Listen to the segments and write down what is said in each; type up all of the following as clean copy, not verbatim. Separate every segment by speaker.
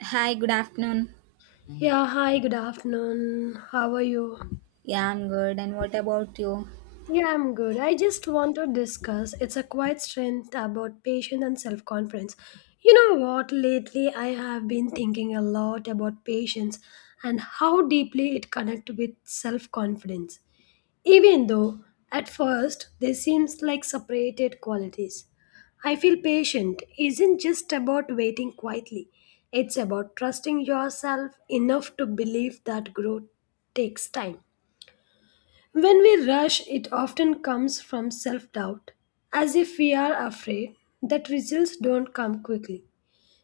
Speaker 1: Hi, good afternoon.
Speaker 2: Yeah, hi, good afternoon. How are you?
Speaker 1: Yeah, I'm good. And what about you?
Speaker 2: Yeah, I'm good. I just want to discuss it's a quiet strength about patience and self confidence. You know what? Lately, I have been thinking a lot about patience and how deeply it connects with self confidence. Even though at first they seem like separated qualities, I feel patient isn't just about waiting quietly. It's about trusting yourself enough to believe that growth takes time. When we rush, it often comes from self doubt, as if we are afraid that results don't come quickly.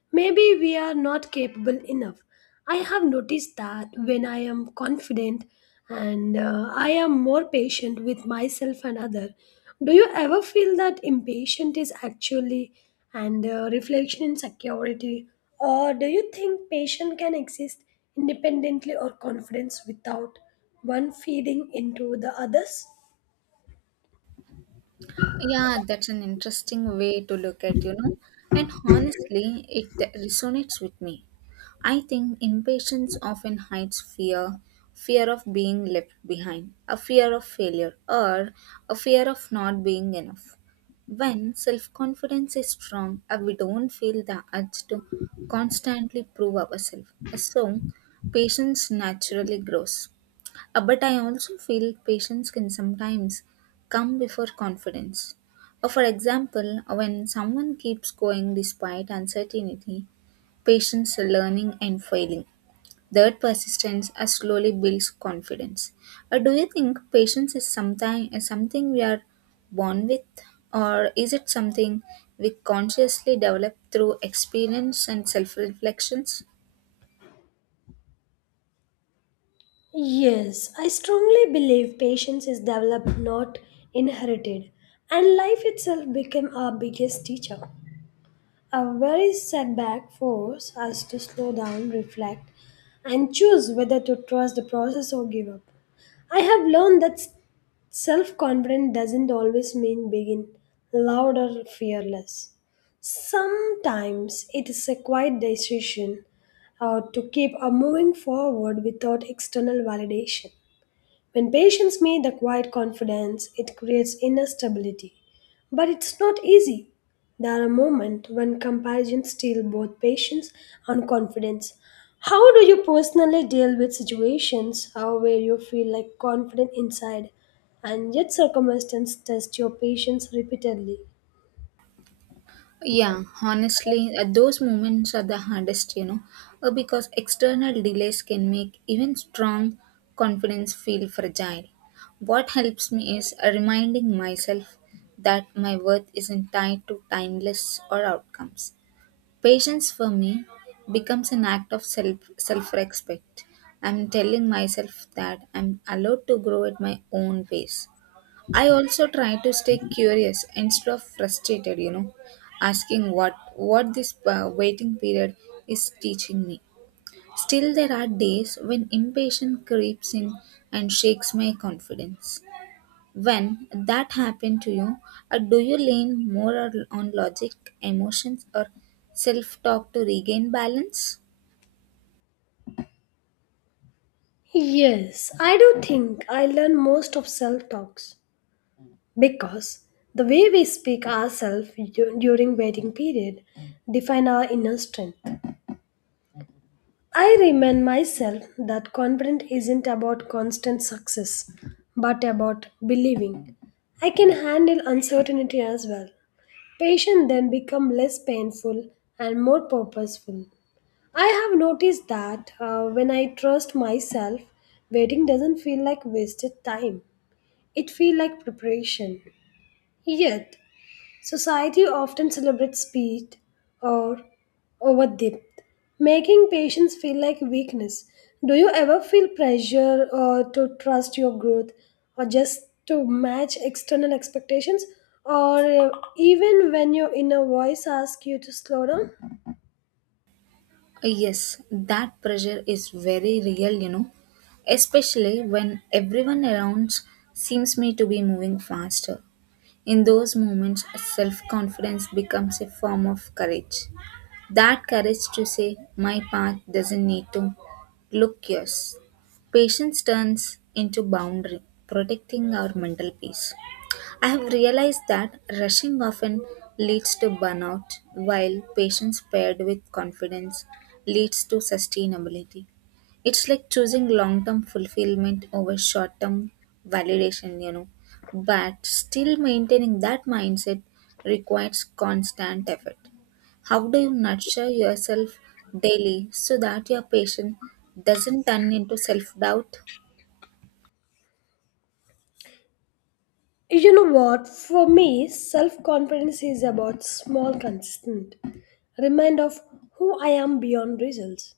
Speaker 2: Maybe we are not capable enough. I have noticed that when I am confident and I am more patient with myself and other. Do you ever feel that impatient is actually and reflection in security, or do you think patience can exist independently or confidence without one feeding into the others?
Speaker 1: Yeah, that's an interesting way to look at, you know. And honestly, it resonates with me. I think impatience often hides fear fear of being left behind, a fear of failure, or a fear of not being enough. When self confidence is strong, we don't feel the urge to constantly prove ourselves. So, patience naturally grows. But I also feel patience can sometimes come before confidence. For example, when someone keeps going despite uncertainty, patience, learning, and failing, that persistence slowly builds confidence. Do you think patience is something we are born with, or is it something we consciously develop through experience and self reflections?
Speaker 2: Yes, I strongly believe patience is developed, not inherited, and life itself became our biggest teacher. A very setback force us to slow down, reflect, and choose whether to trust the process or give up. I have learned that self confidence doesn't always mean being loud or fearless. Sometimes it is a quiet decision to keep moving forward without external validation. When patients meet the quiet confidence, it creates inner stability. But it's not easy. There are moments when comparisons steal both patience and confidence. How do you personally deal with situations where you feel like confident inside and yet circumstances test your patience repeatedly?
Speaker 1: Yeah, honestly, those moments are the hardest, you know, because external delays can make even strong confidence feel fragile. What helps me is reminding myself that my worth isn't tied to timeless or outcomes. Patience for me becomes an act of self respect. I'm telling myself that I'm allowed to grow at my own pace. I also try to stay curious instead of frustrated, you know, asking what this waiting period is teaching me. Still there are days when impatience creeps in and shakes my confidence. When that happened to you, do you lean more on logic, emotions or self-talk to regain balance?
Speaker 2: Yes, I do think I learn most of self talks, because the way we speak ourselves during waiting period define our inner strength. I remind myself that confidence isn't about constant success but about believing I can handle uncertainty as well. Patience then become less painful and more purposeful. I have noticed that when I trust myself, waiting doesn't feel like wasted time. It feels like preparation. Yet, society often celebrates speed or over depth, making patients feel like weakness. Do you ever feel pressure or to trust your growth or just to match external expectations or even when your inner voice asks you to slow down?
Speaker 1: Yes, that pressure is very real, you know, especially when everyone around seems me to be moving faster. In those moments, self confidence becomes a form of courage. That courage to say, my path doesn't need to look yours. Patience turns into boundary, protecting our mental peace. I have realized that rushing often leads to burnout, while patience paired with confidence leads to sustainability. It's like choosing long term fulfillment over short term validation, you know. But still maintaining that mindset requires constant effort. How do you nurture yourself daily so that your patience doesn't turn into self doubt?
Speaker 2: You know what? For me, self-confidence is about small consistent remind of who I am beyond results.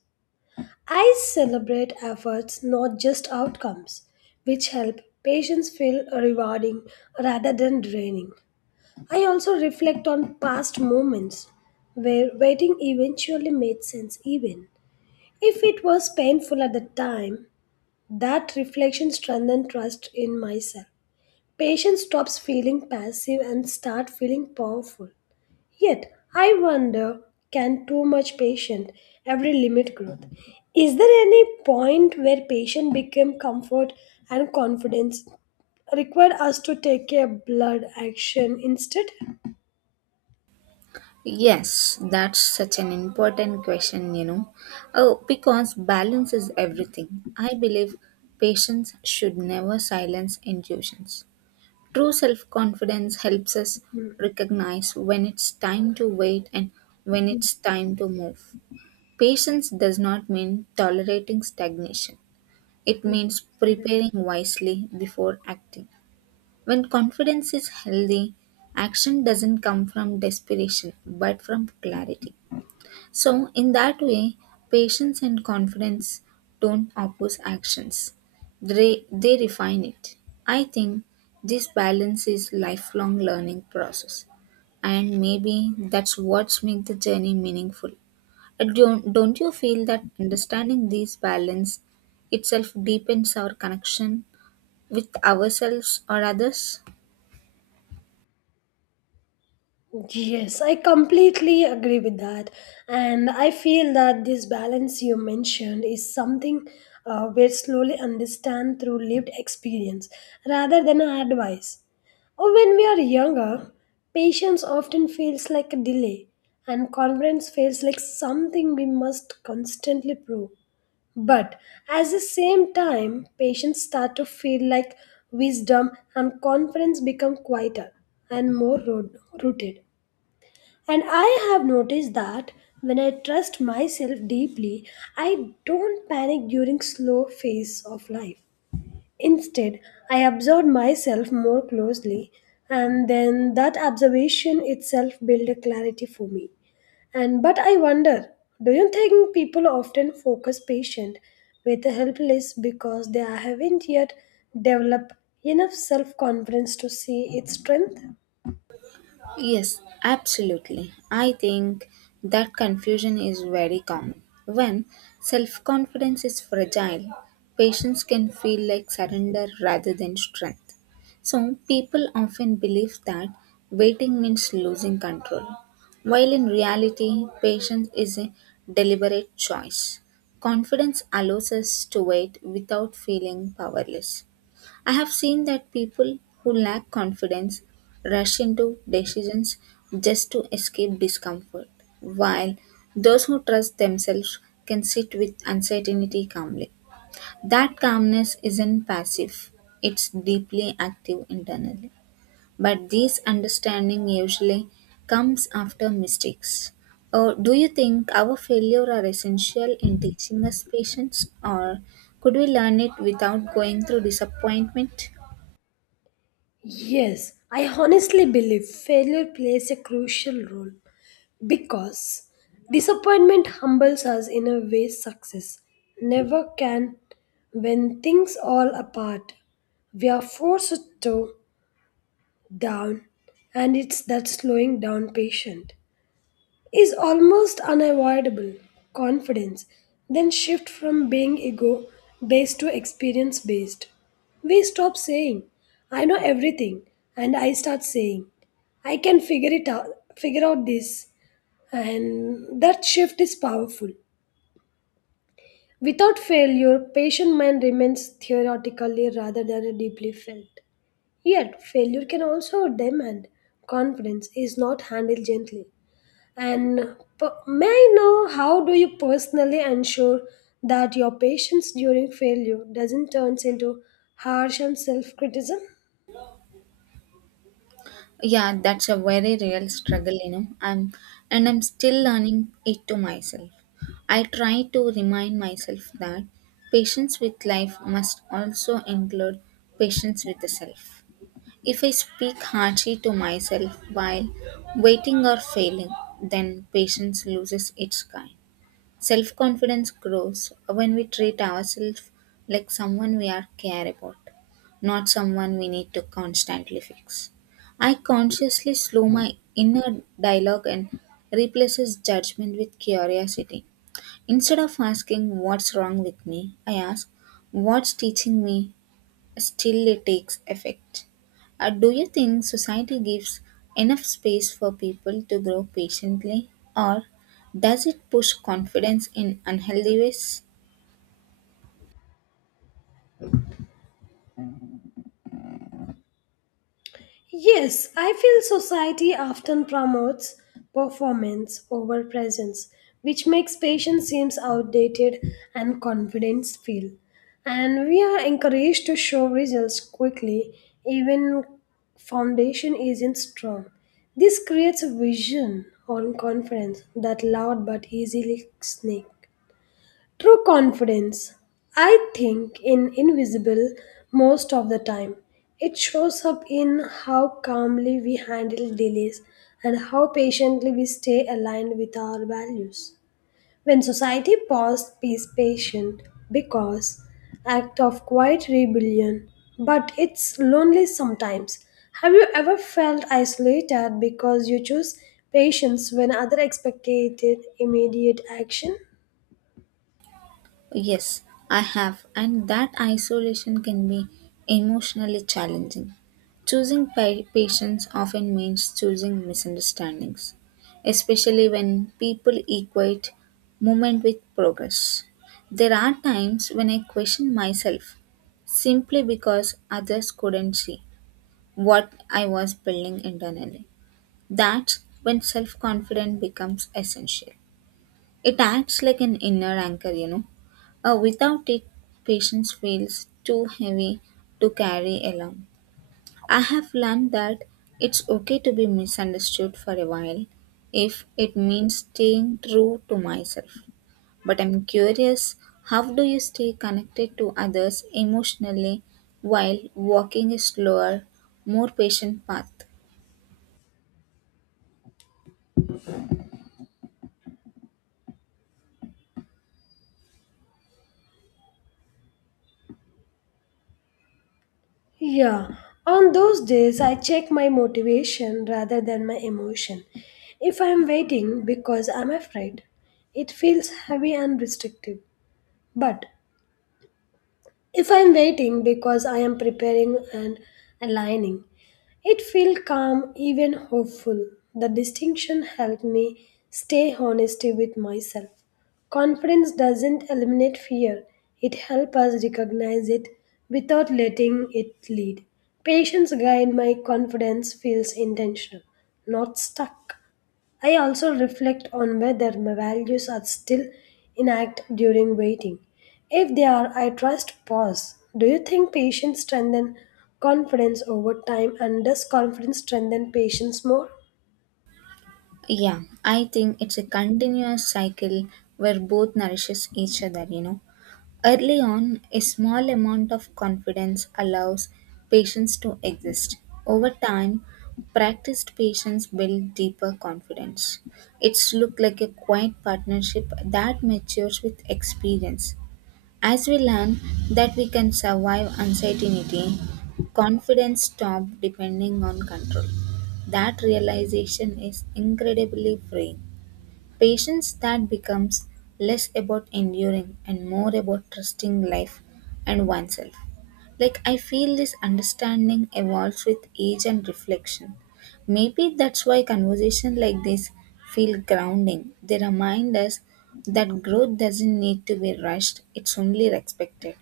Speaker 2: I celebrate efforts, not just outcomes, which help patients feel rewarding rather than draining. I also reflect on past moments where waiting eventually made sense, even if it was painful at the time. That reflection strengthened trust in myself. Patience stops feeling passive and start feeling powerful. Yet, I wonder, can too much patience ever limit growth? Is there any point where patience became comfort and confidence required us to take a blood action instead?
Speaker 1: Yes, that's such an important question, you know. Oh, because balance is everything. I believe patients should never silence intuitions. True self confidence helps us
Speaker 2: Hmm.
Speaker 1: recognize when it's time to wait and when it's time to move. Patience does not mean tolerating stagnation, it means preparing wisely before acting. When confidence is healthy, action doesn't come from desperation but from clarity. So, in that way, patience and confidence don't oppose actions, they refine it. I think this balance is lifelong learning process and maybe that's what's make the journey meaningful. Don't you feel that understanding this balance itself deepens our connection with ourselves or others?
Speaker 2: Yes, I completely agree with that. And I feel that this balance you mentioned is something we slowly understand through lived experience rather than advice. Or when we are younger, patience often feels like a delay and confidence feels like something we must constantly prove. But at the same time, patients start to feel like wisdom and confidence become quieter and more rooted. And I have noticed that when I trust myself deeply, I don't panic during slow phase of life. Instead, I observe myself more closely, and then that observation itself build a clarity for me. And but I wonder, do you think people often focus patient with the helpless because they haven't yet developed enough self-confidence to see its strength?
Speaker 1: Yes, absolutely. I think that confusion is very common. When self confidence is fragile, patients can feel like surrender rather than strength. So, people often believe that waiting means losing control, while in reality, patience is a deliberate choice. Confidence allows us to wait without feeling powerless. I have seen that people who lack confidence rush into decisions just to escape discomfort, while those who trust themselves can sit with uncertainty calmly. That calmness isn't passive, it's deeply active internally. But this understanding usually comes after mistakes. Or do you think our failure are essential in teaching us patience, or could we learn it without going through disappointment?
Speaker 2: Yes, I honestly believe failure plays a crucial role because disappointment humbles us in a way success never can. When things all apart, we are forced to down, and it's that slowing down patient is almost unavoidable. Confidence then shift from being ego based to experience based. We stop saying, "I know everything," and I start saying, "I can figure it out, figure out this." And that shift is powerful. Without failure, patient mind remains theoretically rather than deeply felt. Yet, failure can also demand confidence is not handled gently. And may I know how do you personally ensure that your patience during failure doesn't turn into harsh and self-criticism?
Speaker 1: Yeah, that's a very real struggle, you know. I'm still learning it to myself. I try to remind myself that patience with life must also include patience with the self. If I speak harshly to myself while waiting or failing, then patience loses its kind. Self confidence grows when we treat ourselves like someone we are care about, not someone we need to constantly fix. I consciously slow my inner dialogue and replaces judgment with curiosity. Instead of asking what's wrong with me, I ask what's teaching me still it takes effect. Do you think society gives enough space for people to grow patiently, or does it push confidence in unhealthy ways?
Speaker 2: Yes, I feel society often promotes performance over presence, which makes patience seems outdated and confidence feel. And we are encouraged to show results quickly, even foundation isn't strong. This creates a vision on confidence that loud but easily snake. True confidence, I think, in invisible most of the time. It shows up in how calmly we handle delays and how patiently we stay aligned with our values. When society paused peace patient because act of quiet rebellion, but it's lonely sometimes. Have you ever felt isolated because you choose patience when other expected immediate action?
Speaker 1: Yes, I have, and that isolation can be emotionally challenging. Choosing patience often means choosing misunderstandings, especially when people equate movement with progress. There are times when I question myself simply because others couldn't see what I was building internally. That's when self confidence becomes essential. It acts like an inner anchor, you know, without it, patience feels too heavy to carry alone. I have learned that it's okay to be misunderstood for a while if it means staying true to myself. But I'm curious how do you stay connected to others emotionally while walking a slower, more patient path?
Speaker 2: Yeah, on those days I check my motivation rather than my emotion. If I am waiting because I'm afraid, it feels heavy and restrictive. But if I'm waiting because I am preparing and aligning, it feels calm, even hopeful. The distinction helped me stay honesty with myself. Confidence doesn't eliminate fear, it helps us recognize it without letting it lead. Patience guide my confidence feels intentional, not stuck. I also reflect on whether my values are still in during waiting. If they are, I trust pause. Do you think patience strengthen confidence over time, and does confidence strengthen patience more?
Speaker 1: Yeah, I think it's a continuous cycle where both nourishes each other, you know. Early on, a small amount of confidence allows patients to exist. Over time, practiced patients build deeper confidence. It's look like a quiet partnership that matures with experience. As we learn that we can survive uncertainty, confidence stops depending on control. That realization is incredibly freeing. Patience that becomes less about enduring and more about trusting life and oneself. Like, I feel this understanding evolves with age and reflection. Maybe that's why conversations like this feel grounding. They remind us that growth doesn't need to be rushed, it's only respected.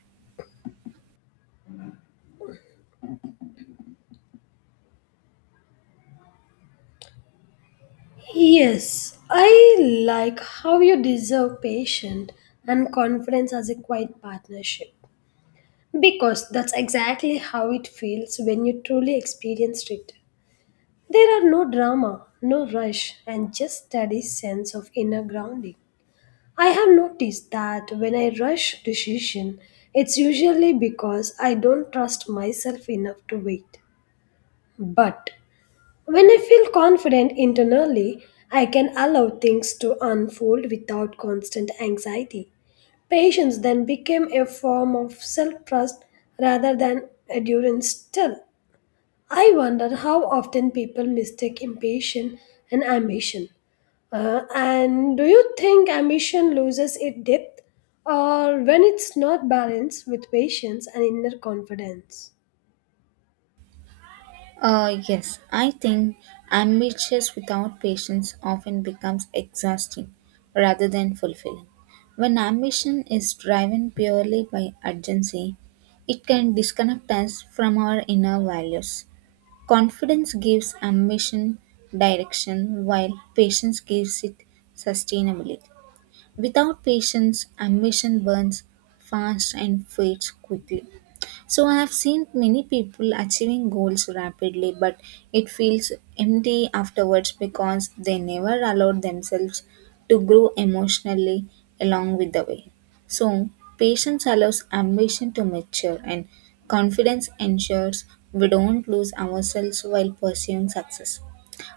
Speaker 2: Yes, I like how you deserve patience and confidence as a quiet partnership, because that's exactly how it feels when you truly experienced it. There are no drama, no rush, and just steady sense of inner grounding. I have noticed that when I rush decision, it's usually because I don't trust myself enough to wait. But when I feel confident internally, I can allow things to unfold without constant anxiety. Patience then became a form of self trust rather than endurance still. I wonder how often people mistake impatience and ambition. And do you think ambition loses its depth or when it's not balanced with patience and inner confidence?
Speaker 1: Yes, I think ambitious without patience often becomes exhausting rather than fulfilling. When ambition is driven purely by urgency, it can disconnect us from our inner values. Confidence gives ambition direction, while patience gives it sustainability. Without patience, ambition burns fast and fades quickly. So I have seen many people achieving goals rapidly, but it feels empty afterwards because they never allowed themselves to grow emotionally along with the way. So patience allows ambition to mature, and confidence ensures we don't lose ourselves while pursuing success.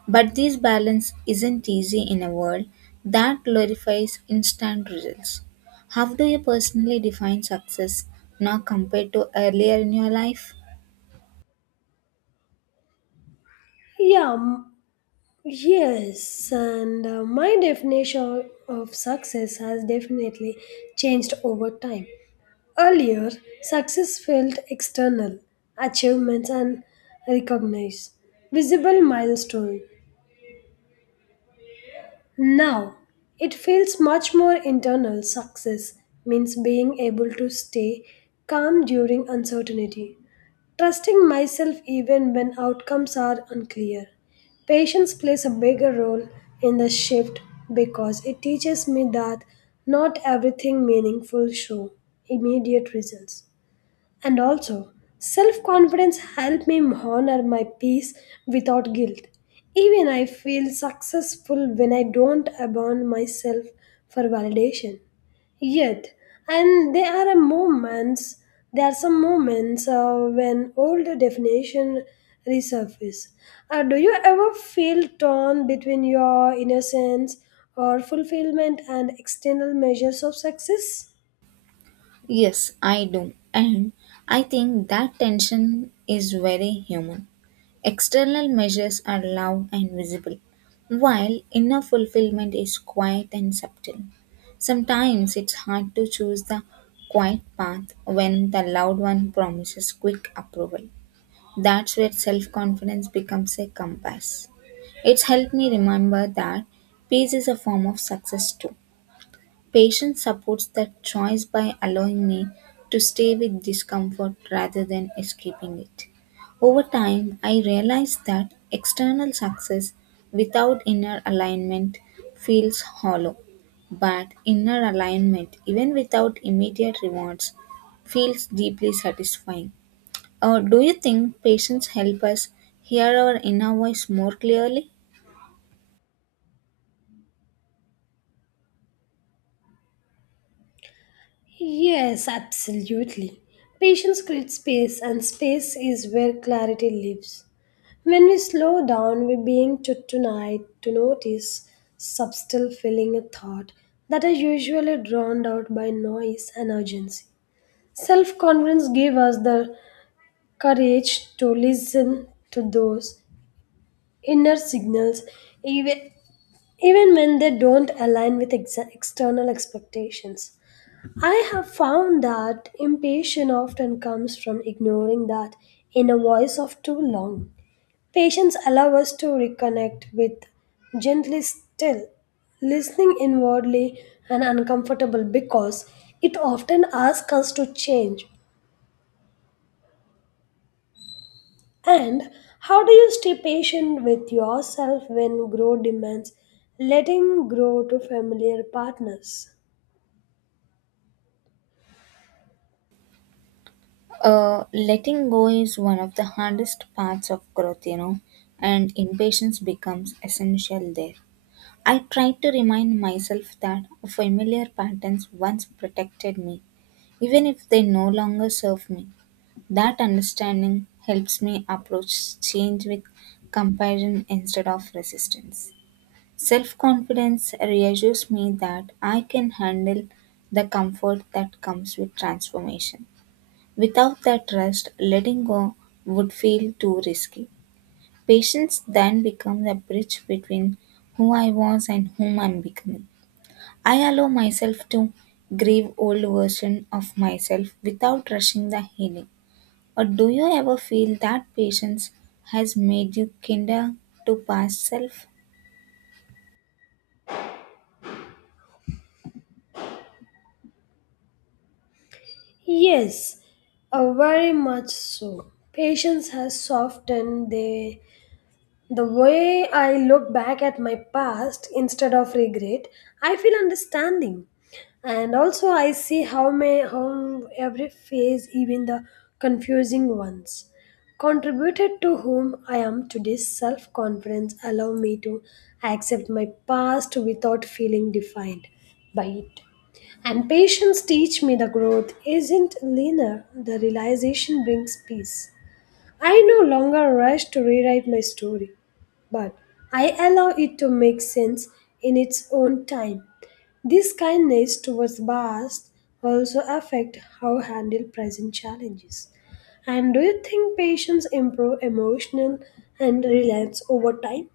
Speaker 1: But this balance isn't easy in a world that glorifies instant results. How do you personally define success now compared to earlier in your life?
Speaker 2: Yeah, m- yes, and my definition of success has definitely changed over time. Earlier, success felt external, achievements and recognized, visible milestone. Now, it feels much more internal. Success means being able to stay calm during uncertainty, trusting myself even when outcomes are unclear. Patience plays a bigger role in the shift because it teaches me that not everything meaningful show immediate results. And also, self confidence helped me honor my peace without guilt. Even I feel successful when I don't abandon myself for validation. Yet, and there are a moments, there are some moments when old definition resurface. Do you ever feel torn between your innocence or fulfillment and external measures of success?
Speaker 1: Yes, I do. And I think that tension is very human. External measures are loud and visible, while inner fulfillment is quiet and subtle. Sometimes it's hard to choose the quiet path when the loud one promises quick approval. That's where self confidence becomes a compass. It's helped me remember that peace is a form of success too. Patience supports that choice by allowing me to stay with discomfort rather than escaping it. Over time, I realized that external success without inner alignment feels hollow, but inner alignment, even without immediate rewards, feels deeply satisfying. Do you think patience help us hear our inner voice more clearly?
Speaker 2: Yes, absolutely. Patience creates space, and space is where clarity lives. When we slow down, we're being taught tonight to notice subtle feeling a thought that are usually drowned out by noise and urgency. Self confidence gives us the courage to listen to those inner signals, even, even when they don't align with external expectations. I have found that impatience often comes from ignoring that inner voice of too long. Patience allows us to reconnect with gently still, listening inwardly and uncomfortable because it often asks us to change. And how do you stay patient with yourself when growth demands letting go to familiar partners?
Speaker 1: Letting go is one of the hardest parts of growth, you know, and impatience becomes essential there. I try to remind myself that familiar patterns once protected me, even if they no longer serve me. That understanding helps me approach change with compassion instead of resistance. Self confidence reassures me that I can handle the comfort that comes with transformation. Without that trust, letting go would feel too risky. Patience then becomes a bridge between who I was and whom I'm becoming. I allow myself to grieve old version of myself without rushing the healing. Or do you ever feel that patience has made you kinder to past self?
Speaker 2: Yes, very much so. Patience has softened the way I look back at my past. Instead of regret, I feel understanding. And also I see how every phase, even the confusing ones, contributed to whom I am today's self-confidence allow me to accept my past without feeling defined by it. And patience teach me the growth isn't linear, the realization brings peace. I no longer rush to rewrite my story, but I allow it to make sense in its own time. This kindness towards past also affect how handle present challenges. And do you think patients improve emotional and reliance over time?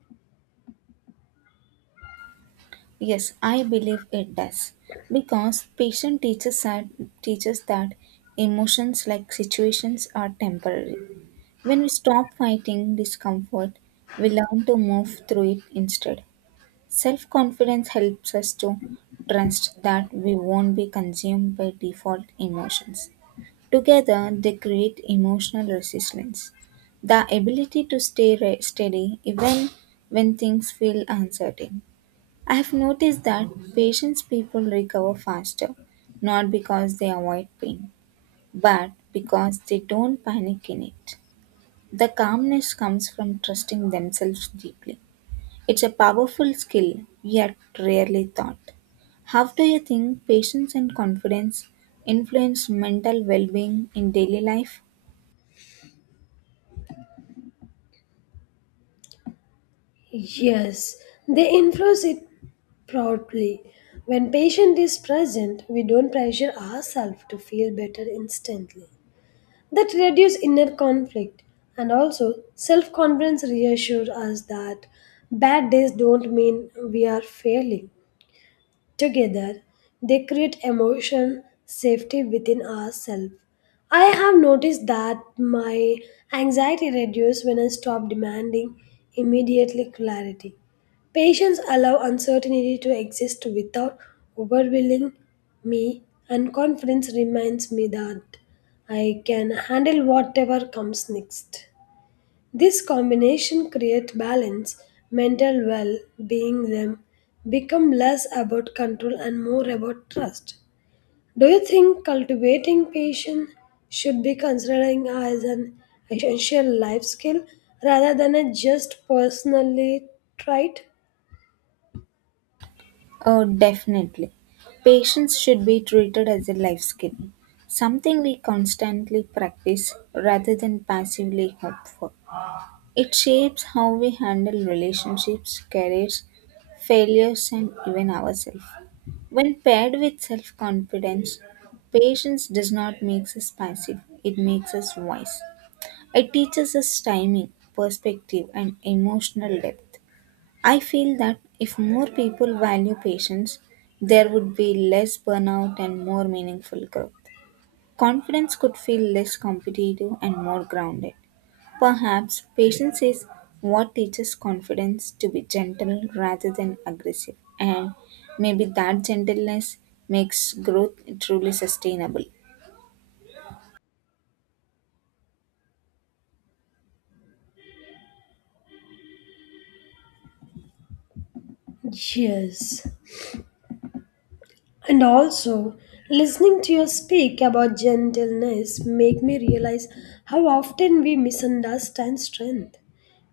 Speaker 1: Yes, I believe it does. Because teaches that emotions like situations are temporary. When we stop fighting discomfort, we learn to move through it instead. Self confidence helps us to trust that we won't be consumed by default emotions. Together, they create emotional resilience. The ability to stay steady even when things feel uncertain. I have noticed that patients people recover faster, not because they avoid pain, but because they don't panic in it. The calmness comes from trusting themselves deeply. It's a powerful skill, yet rarely taught. How do you think patience and confidence influence mental well being in daily life?
Speaker 2: Yes, they influence it proudly. When patient is present, we don't pressure ourselves to feel better instantly. That reduce inner conflict, and also self-confidence reassures us that bad days don't mean we are failing. Together, they create emotion safety within ourselves. I have noticed that my anxiety reduces when I stop demanding immediately clarity. Patience allow uncertainty to exist without overwhelming me, and confidence reminds me that I can handle whatever comes next. This combination creates balance, mental well being them become less about control and more about trust. Do you think cultivating patience should be considered as an essential life skill rather than a just personally trait?
Speaker 1: Oh, definitely. Patience should be treated as a life skill, something we constantly practice rather than passively hope for. It shapes how we handle relationships, careers, failures, and even ourselves. When paired with self confidence, patience does not make us passive, it makes us wise. It teaches us timing, perspective, and emotional depth. I feel that if more people value patience, there would be less burnout and more meaningful growth. Confidence could feel less competitive and more grounded. Perhaps patience is what teaches confidence to be gentle rather than aggressive, and maybe that gentleness makes growth truly sustainable.
Speaker 2: Yes, and also, listening to you speak about gentleness make me realize how often we misunderstand strength.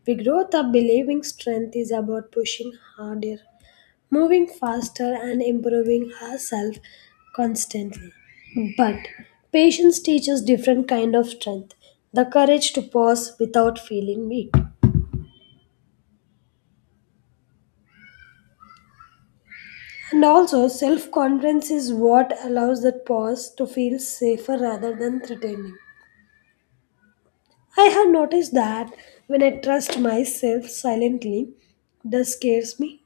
Speaker 2: We grow up believing strength is about pushing harder, moving faster, and improving ourselves constantly. But patience teaches different kind of strength, the courage to pause without feeling weak. And also, self confidence is what allows that pause to feel safer rather than threatening. I have noticed that when I trust myself silently, this scares me,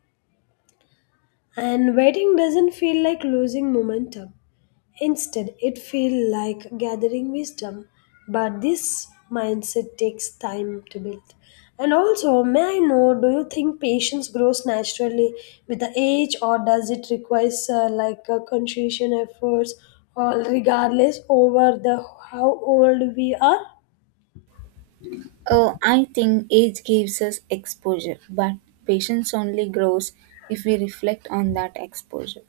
Speaker 2: and waiting doesn't feel like losing momentum. Instead, it feels like gathering wisdom. But this mindset takes time to build. And also, may I know, do you think patience grows naturally with the age, or does it require like a concentration efforts, or regardless over the how old we are?
Speaker 1: Oh, I think age gives us exposure, but patience only grows if we reflect on that exposure.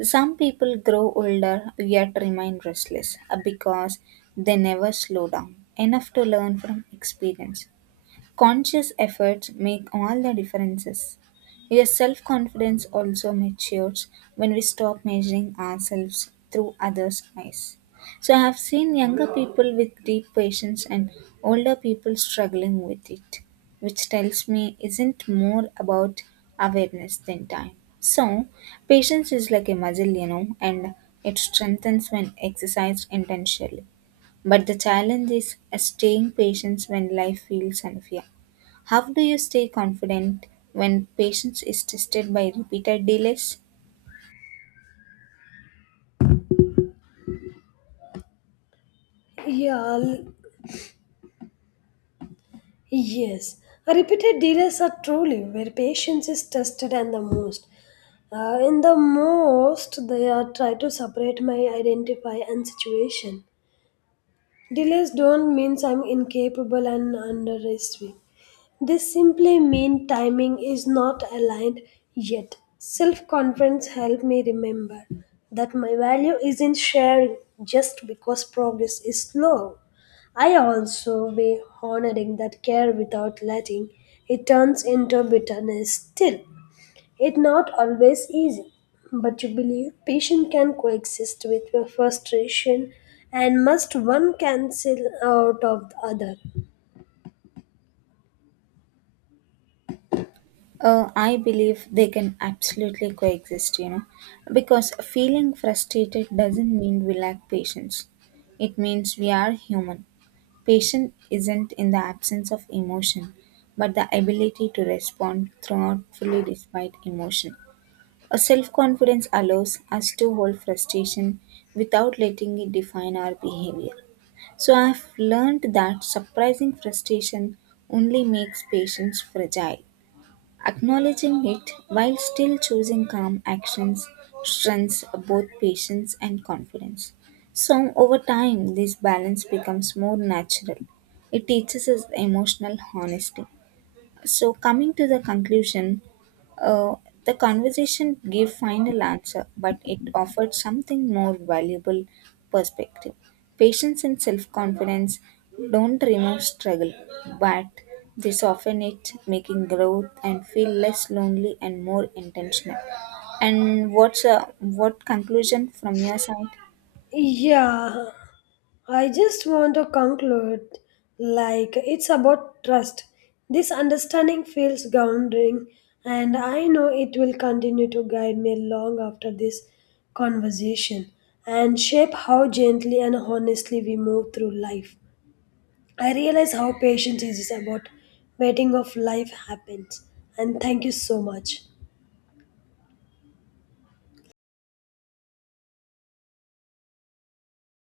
Speaker 1: Some people grow older yet remain restless because they never slow down enough to learn from experience. Conscious efforts make all the differences. Your self confidence also matures when we stop measuring ourselves through others' eyes. So, I have seen younger people with deep patience and older people struggling with it, which tells me isn't more about awareness than time. So, patience is like a muscle, you know, and it strengthens when exercised intentionally. But the challenge is staying patient when life feels unfair. How do you stay confident when patience is tested by repeated delays?
Speaker 2: Yeah, Yes, repeated dealers are truly where patience is tested and the most. In the most, they are try to separate my identify and situation. Delays don't mean I'm incapable and underestimate. They simply mean timing is not aligned yet. Self confidence helped me remember that my value isn't sharing just because progress is slow. I also weigh honoring that care without letting it turns into bitterness still. It's not always easy, but you believe patience can coexist with your frustration and must one cancel out of the other.
Speaker 1: I believe they can absolutely coexist, you know, because feeling frustrated doesn't mean we lack patience. It means we are human. Patience isn't in the absence of emotion, but the ability to respond thoughtfully despite emotion. A self confidence allows us to hold frustration without letting it define our behavior. So I've learned that surprising frustration only makes patients fragile. Acknowledging it while still choosing calm actions strengthens both patience and confidence. So over time, this balance becomes more natural. It teaches us emotional honesty. So, coming to the conclusion, uh, the conversation gave final answer, but it offered something more valuable perspective. Patience and self-confidence don't remove struggle, but they soften it, making growth and feel less lonely and more intentional. And what conclusion from your side?
Speaker 2: Yeah, I just want to conclude like it's about trust. This understanding feels grounding, and I know it will continue to guide me long after this conversation and shape how gently and honestly we move through life. I realize how patience is about waiting of life happens. And thank you so much.